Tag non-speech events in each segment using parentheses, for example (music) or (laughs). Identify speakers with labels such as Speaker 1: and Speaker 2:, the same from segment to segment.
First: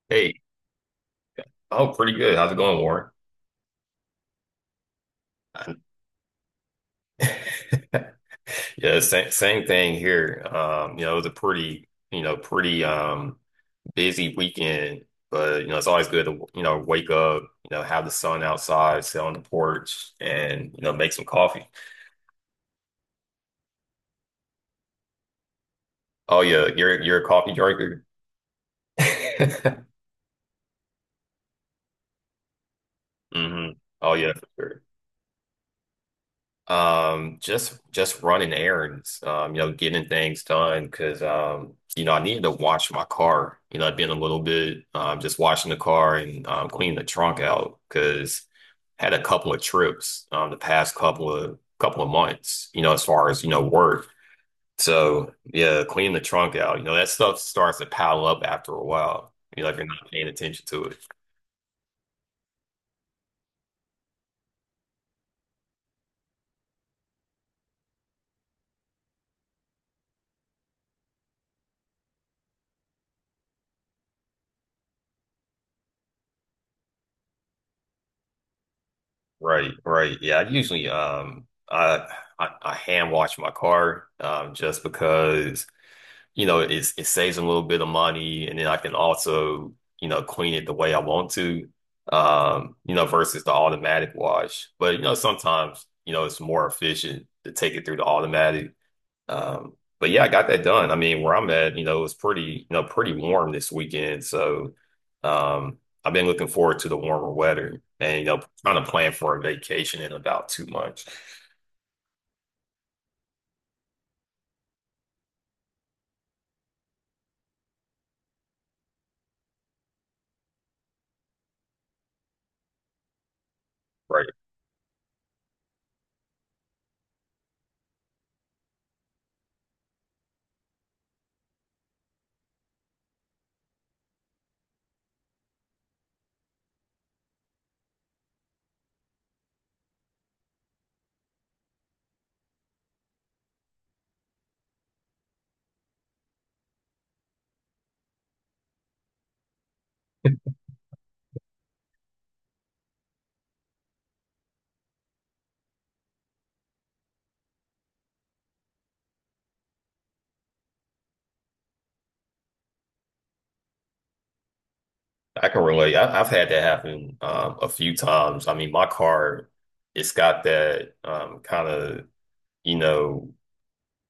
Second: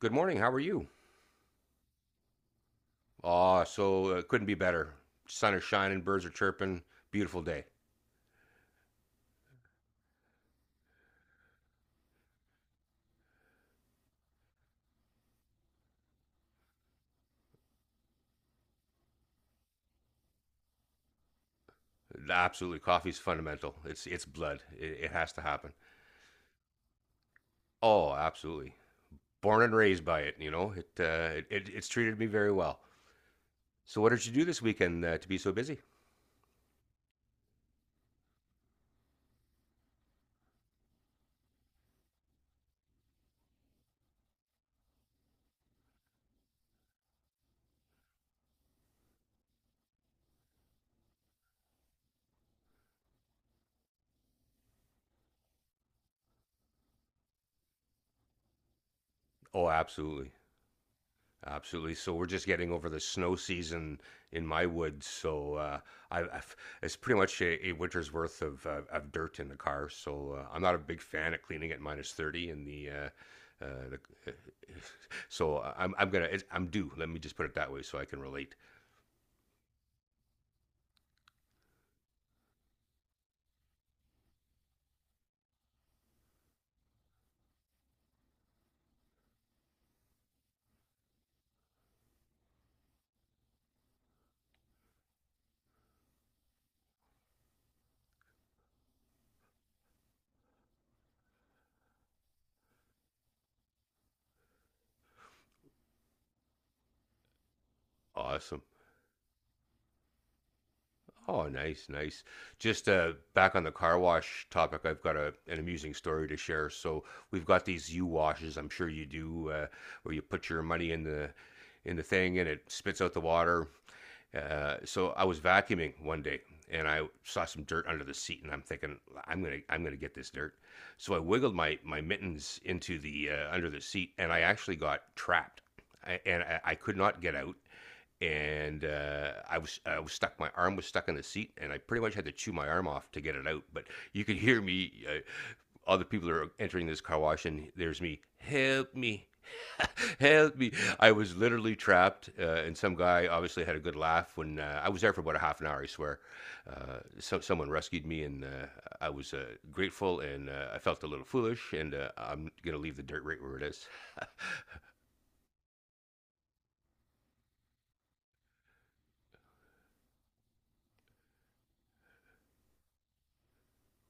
Speaker 1: Good morning.
Speaker 2: Hey,
Speaker 1: How are you?
Speaker 2: oh, pretty good. How's it going, Warren?
Speaker 1: Ah, so it Couldn't be better. Sun is shining, birds are chirping. Beautiful day.
Speaker 2: (laughs) Yeah, same thing here. It was a pretty, you know, pretty busy weekend, but it's always good to, wake up, have the sun outside, sit on the porch, and, make some coffee.
Speaker 1: Absolutely, coffee's fundamental. It's blood. It has to happen.
Speaker 2: Oh yeah, you're a coffee drinker.
Speaker 1: Oh, absolutely. Born and
Speaker 2: (laughs)
Speaker 1: raised by it. It's treated me very well.
Speaker 2: Hmm.
Speaker 1: So, what
Speaker 2: Oh
Speaker 1: did you
Speaker 2: yeah,
Speaker 1: do
Speaker 2: for
Speaker 1: this
Speaker 2: sure.
Speaker 1: weekend to be so busy?
Speaker 2: Just running errands, getting things done, because I needed to wash my car. I've been a little bit just washing the car, and cleaning the trunk out, because had a couple of trips the past couple of months. As far as work. So yeah, cleaning the trunk out. That stuff starts to pile up after a while. You
Speaker 1: Oh,
Speaker 2: know, if you're not paying
Speaker 1: absolutely.
Speaker 2: attention to it.
Speaker 1: Absolutely. So we're just getting over the snow season in my woods. So I, I've, it's pretty much a winter's worth of dirt in the car. So I'm not a big fan of cleaning at minus 30 in uh, the. (laughs) I'm due. Let me just put it that way, so I can relate.
Speaker 2: Right, right. Yeah, I usually I hand wash my car, just because it saves a little bit of money, and then I can also clean it the way I want to versus the automatic wash. But sometimes it's more efficient to take it through the automatic. But yeah, I got that done. I mean, where I'm at, it's pretty warm this weekend. So um, I've been looking forward to the warmer weather, and,
Speaker 1: Awesome.
Speaker 2: trying to plan for a vacation in about 2 months.
Speaker 1: Oh, nice, nice. Just back on the car wash topic, I've got an amusing story to share. So we've got these U washes. I'm sure you do, where you put your money in the thing, and it spits out the water.
Speaker 2: Right.
Speaker 1: So I was vacuuming one day and I saw some dirt under the seat, and I'm thinking, I'm gonna get this dirt. So I wiggled my mittens into the under the seat, and I actually got trapped. I could not get out, and I was stuck. My arm was stuck in the seat, and I pretty much had to chew my arm off to get it out. But you could hear me. Other people are entering this car wash, and there's me. Help me. (laughs) Help me! I was literally trapped, and some guy obviously had a good laugh when I was there for about a half an hour. I swear, someone rescued me, and I was grateful, and I felt a little foolish. And I'm gonna leave the dirt right where it is.
Speaker 2: I can relate. I've had that happen a few times. I mean, my car, it's got that, kind of, you know,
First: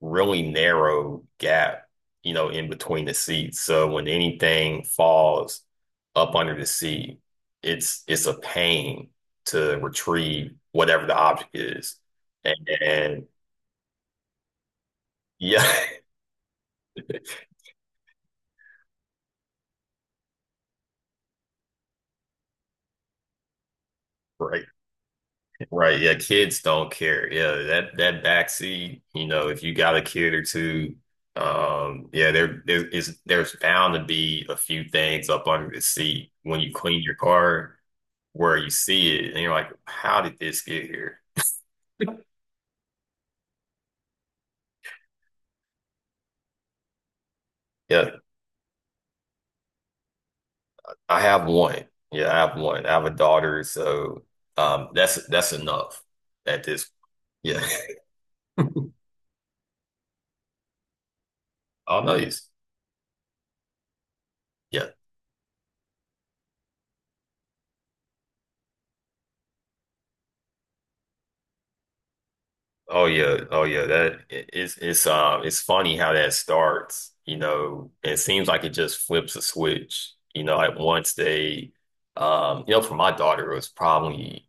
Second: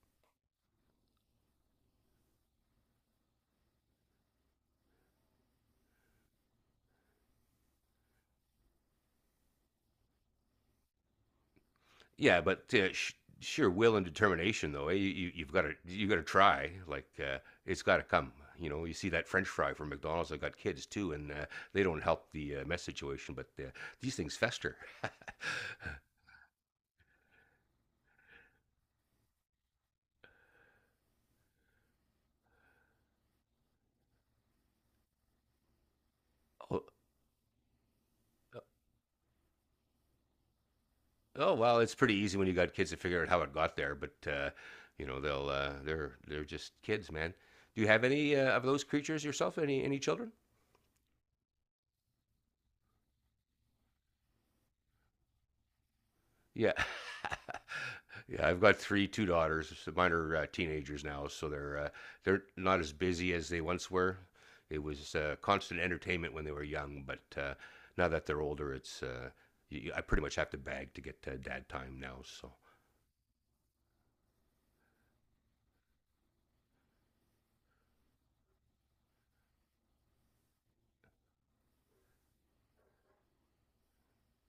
Speaker 2: really narrow gap, in between the seats. So when anything falls up under the seat, it's a pain to retrieve whatever the object is.
Speaker 1: Yeah,
Speaker 2: And,
Speaker 1: but
Speaker 2: and
Speaker 1: sheer will and determination, though. Eh? You, you, you've got
Speaker 2: yeah.
Speaker 1: to you got to try. Like it's got to come. You know, you see that French fry from McDonald's. I got kids too, and they don't help the mess situation. But these things
Speaker 2: (laughs) Right.
Speaker 1: fester. (laughs)
Speaker 2: Right, yeah, kids don't care. Yeah, that backseat, if you got a kid or two, yeah, there's bound to be a few things up under the seat when you
Speaker 1: oh,
Speaker 2: clean your car, where you see it and you're like, how did this get here?
Speaker 1: oh well, it's pretty easy when you got kids to figure out how it got there. But you know, they're just kids, man. Do you have
Speaker 2: Yeah,
Speaker 1: any of those creatures yourself? Any children?
Speaker 2: I have one. Yeah, I have one. I have a daughter, so that's enough at
Speaker 1: Yeah.
Speaker 2: this.
Speaker 1: (laughs)
Speaker 2: Yeah.
Speaker 1: Yeah, I've got
Speaker 2: (laughs)
Speaker 1: three, two daughters. So mine are teenagers now, so
Speaker 2: I'll know you.
Speaker 1: they're not as busy as they once were. It
Speaker 2: Yeah.
Speaker 1: was constant entertainment when they were young, but now that they're older, it's y y I pretty much have to beg to get dad time now. So
Speaker 2: Oh yeah, oh yeah. That it- it's funny how that starts. It seems like it just flips a switch. Like once they, for my daughter, it was probably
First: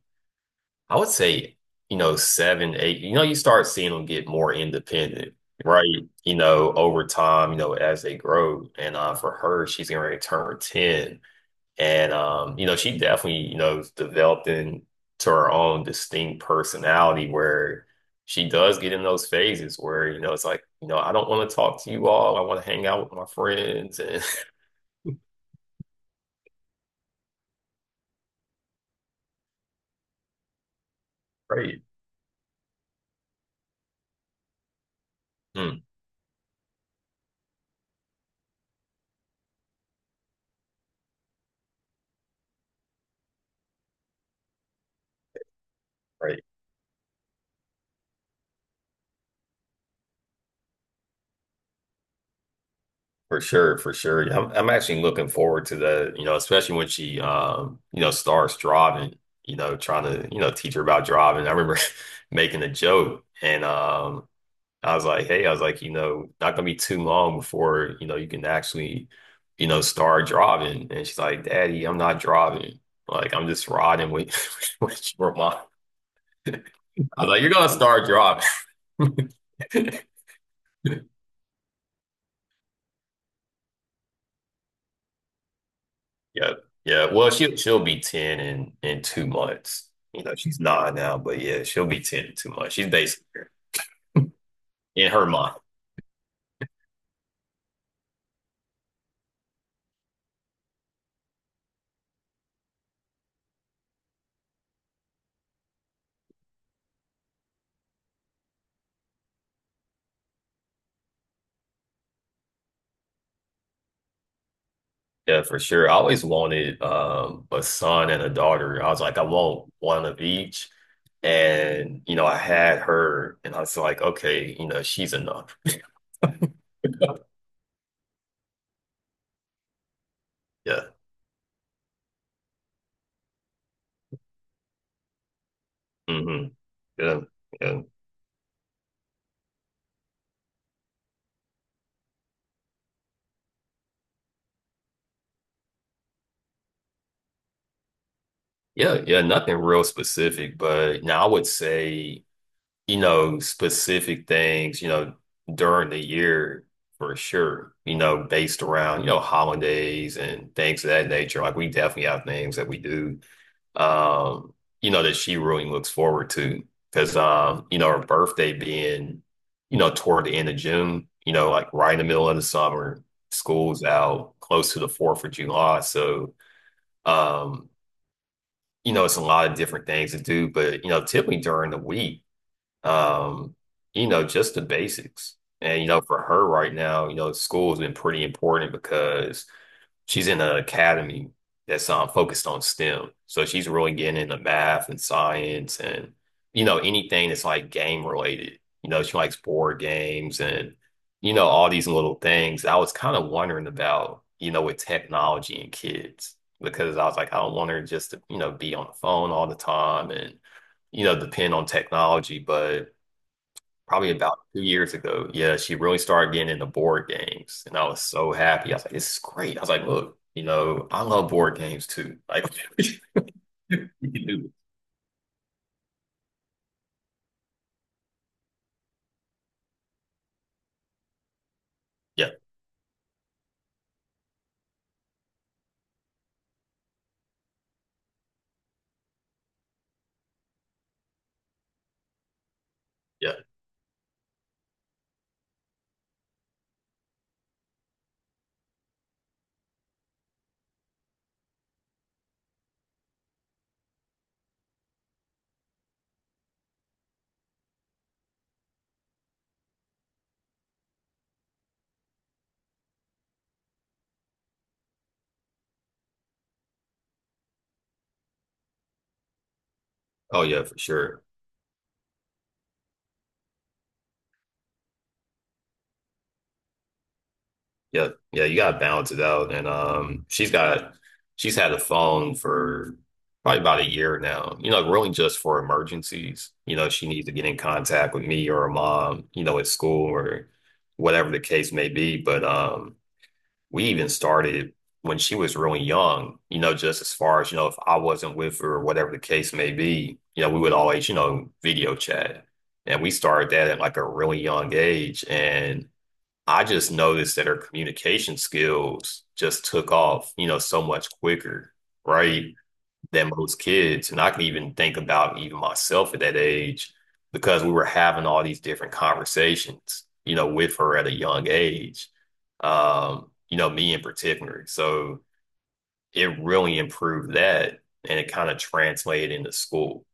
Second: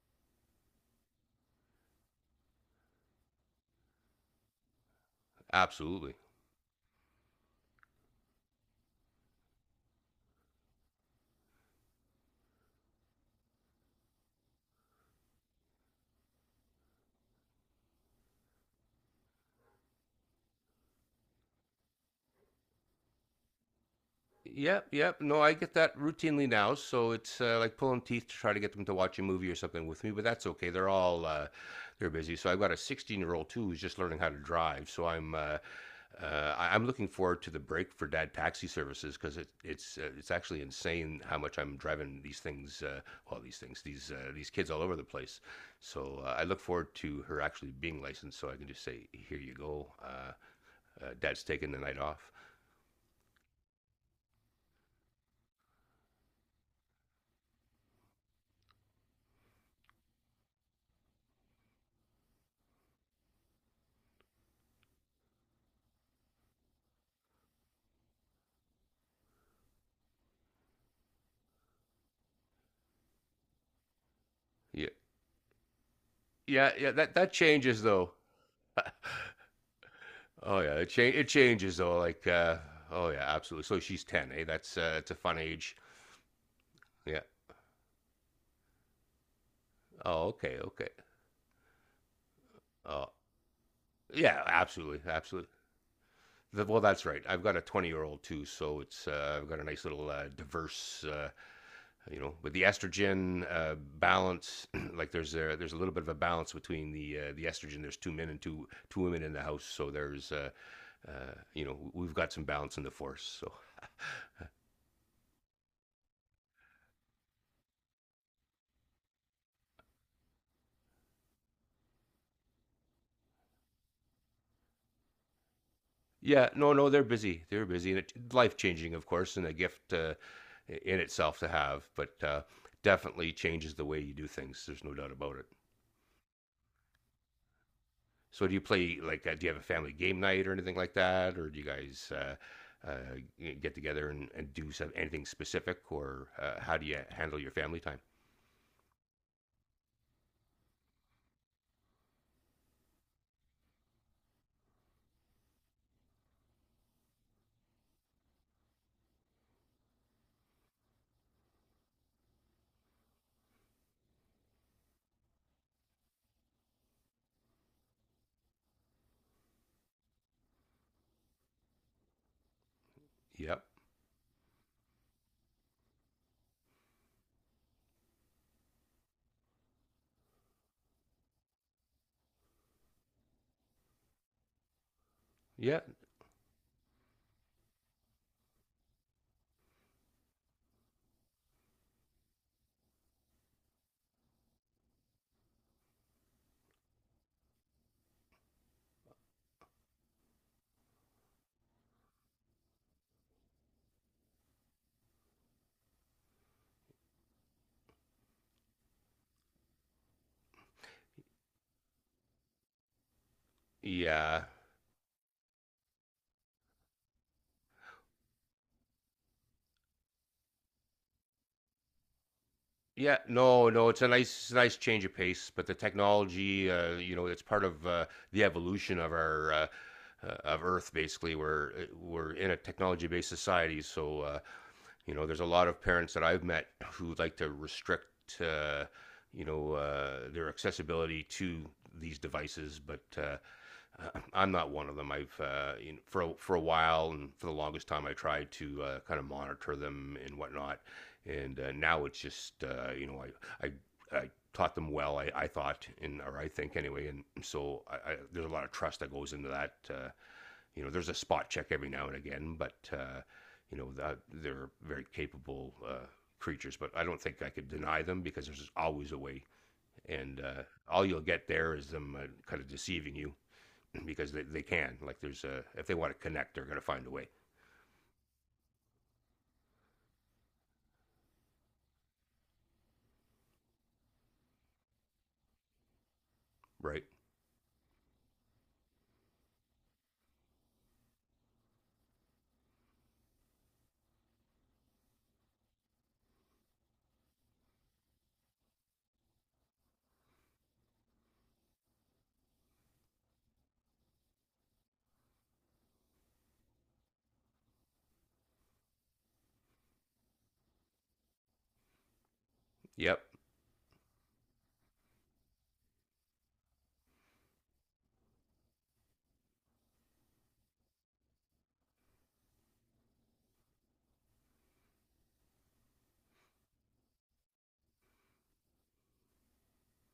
Speaker 2: I would say seven, eight. You start seeing them get more independent, right?
Speaker 1: absolutely.
Speaker 2: Over time, as they grow. And for her, she's gonna return 10. And she definitely, developed into her own distinct personality, where she does get in those phases where, it's like, I don't want to talk to you all. I want to hang out with my friends, and
Speaker 1: Yep, yep. No, I get that routinely now, so it's like pulling teeth to try to get them to watch a movie or something with me, but that's okay. They're all
Speaker 2: (laughs) right.
Speaker 1: they're busy. So I've got a 16-year-old too who's just learning how to drive. So
Speaker 2: Mm,
Speaker 1: I'm looking forward to the break for dad taxi services because it's actually insane how much I'm driving these things, well, these kids all over the place. So
Speaker 2: right.
Speaker 1: I look forward to her actually being licensed, so I can just say, "Here you go, Dad's taking the night off."
Speaker 2: For sure, for sure. Yeah, I'm actually looking forward to the, especially when she starts driving, trying to, teach her about driving. I remember (laughs) making a joke, and I was like, hey, I was like, not gonna be too long before, you can actually, start driving. And she's like, "Daddy, I'm not driving. Like, I'm just riding with, (laughs)
Speaker 1: Yeah.
Speaker 2: with your mom."
Speaker 1: Yeah, yeah, that
Speaker 2: I was
Speaker 1: that
Speaker 2: like, "You're gonna
Speaker 1: changes
Speaker 2: start
Speaker 1: though.
Speaker 2: driving." (laughs)
Speaker 1: Oh yeah, it changes though. Like, oh yeah, absolutely. So she's ten, eh? That's it's a fun age.
Speaker 2: Yeah. Yeah.
Speaker 1: Yeah.
Speaker 2: Well, she'll be 10 in 2 months. You
Speaker 1: Oh,
Speaker 2: know,
Speaker 1: okay,
Speaker 2: she's
Speaker 1: okay.
Speaker 2: nine now, but yeah, she'll be 10 in 2 months. She's
Speaker 1: Oh,
Speaker 2: basically
Speaker 1: yeah, absolutely,
Speaker 2: in her
Speaker 1: absolutely.
Speaker 2: mind.
Speaker 1: Well, that's right. I've got a 20-year-old too, so it's I've got a nice little diverse, you know, with the estrogen balance. (clears throat) Like, there's a little bit of a balance between the estrogen. There's two men and two women in the house, so there's. You know, we've got some balance in the force. So
Speaker 2: Yeah, for sure. I always wanted a son and a daughter. I was like, I want one of each. And I had her, and I was like, okay, she's enough.
Speaker 1: yeah, no, no, they're busy. They're busy, and it life changing, of course, and a gift
Speaker 2: Yeah.
Speaker 1: in itself to have. But definitely changes the way you do things. There's no doubt about it.
Speaker 2: Hmm. Yeah. Yeah.
Speaker 1: So, do you play like? Do you have a family game night or anything like that, or do you guys uh, get together and do some, anything specific, or how do you handle your family time?
Speaker 2: Yeah. Yeah. Nothing real specific, but now I would say, specific things, during the year for sure, based around, holidays and things of that nature. Like we definitely have things that we do um, that she really looks forward to. Because, her birthday being, toward the end of June, like right in the middle of the summer,
Speaker 1: Yep.
Speaker 2: school's out close to the 4th of July. So, um, it's a lot of different things to do. But, typically during the week, um, just the basics.
Speaker 1: Yeah.
Speaker 2: And, for her right now, school's been pretty important, because she's in an academy that's focused on STEM. So she's really getting into math and science, and, anything that's like game related. She likes board games, and, all these little things. I was kind of wondering about, with technology and kids, because I was like, I don't want her just to, be on the phone all the time, and, depend on technology. But probably about
Speaker 1: Yeah.
Speaker 2: 2 years ago. Yeah, she really started getting into board games, and I was so happy. I was like, "This is great." I was like, "Look, I love board games too. Like, (laughs) you
Speaker 1: Yeah, no,
Speaker 2: can
Speaker 1: no, it's a
Speaker 2: do
Speaker 1: nice,
Speaker 2: it."
Speaker 1: nice change of pace. But the technology, you know, it's part of the evolution of our of Earth. Basically,
Speaker 2: Yeah,
Speaker 1: we're in a technology-based society, so you know, there's a lot of parents that I've met who like to restrict, you know, their accessibility to these devices, but
Speaker 2: yeah.
Speaker 1: (clears throat) I'm not one of them. I've You know, for a while and for the longest time I tried to kind of monitor them and whatnot, and now it's just you know, I taught them well. I thought and or I think anyway, and so there's a lot of trust that goes into that. You know, there's a spot check every now and again, but you know, they're very capable creatures. But I don't think I could deny them because there's always a way, and
Speaker 2: Oh yeah, for
Speaker 1: all you'll
Speaker 2: sure.
Speaker 1: get there is them kind of deceiving you because they can. Like there's a if they want to connect, they're gonna find a way.
Speaker 2: Yeah, yeah. You gotta balance it out, and she's had a phone for probably about a year now. Really just for emergencies. You know,
Speaker 1: Right.
Speaker 2: she needs to get in contact with me or her mom, at school or whatever the case may be, but. We even started when she was really young, just as far as, if I wasn't with her or whatever the case may be, we would always, video chat. And we started that at like a really young age. And I just noticed that her communication skills just took off, so much quicker, right?
Speaker 1: Yep.
Speaker 2: Than most kids. And I can even think about even myself at that age, because we were having all these different conversations, with her at a young age, me in particular. So it really improved that, and it kind of translated into school,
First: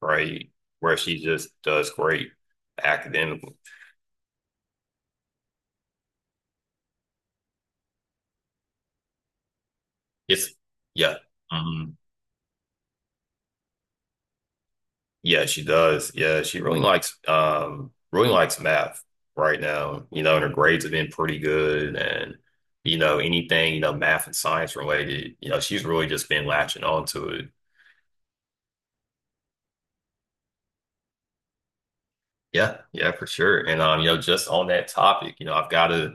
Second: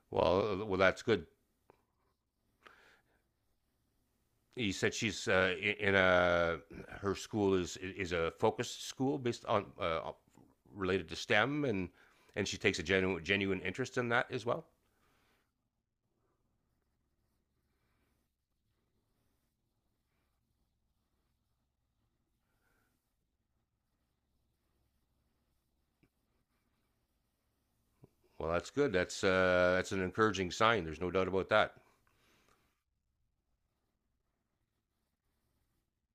Speaker 2: right?
Speaker 1: Well, well,
Speaker 2: Where
Speaker 1: that's
Speaker 2: she
Speaker 1: good.
Speaker 2: just does great academically.
Speaker 1: He said she's in a her school is a focused school based on
Speaker 2: It's,
Speaker 1: related
Speaker 2: yeah.
Speaker 1: to STEM, and
Speaker 2: Mm-hmm.
Speaker 1: she takes a genuine interest in that as well.
Speaker 2: Yeah, she does. Yeah, she really likes math right now. And her grades have been pretty good, and anything, math and science related, she's really just been latching on to it.
Speaker 1: Well, that's good. That's an encouraging sign. There's no doubt about that.
Speaker 2: Yeah, yeah, for sure. And just on that topic, I've gotta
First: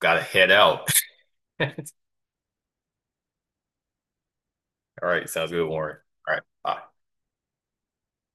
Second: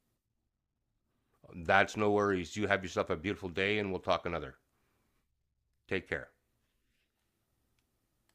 Speaker 2: gotta head out. (laughs) All
Speaker 1: That's no worries. You have yourself a beautiful day, and we'll talk another.
Speaker 2: right, sounds good, Warren.
Speaker 1: Take care.
Speaker 2: All right, bye.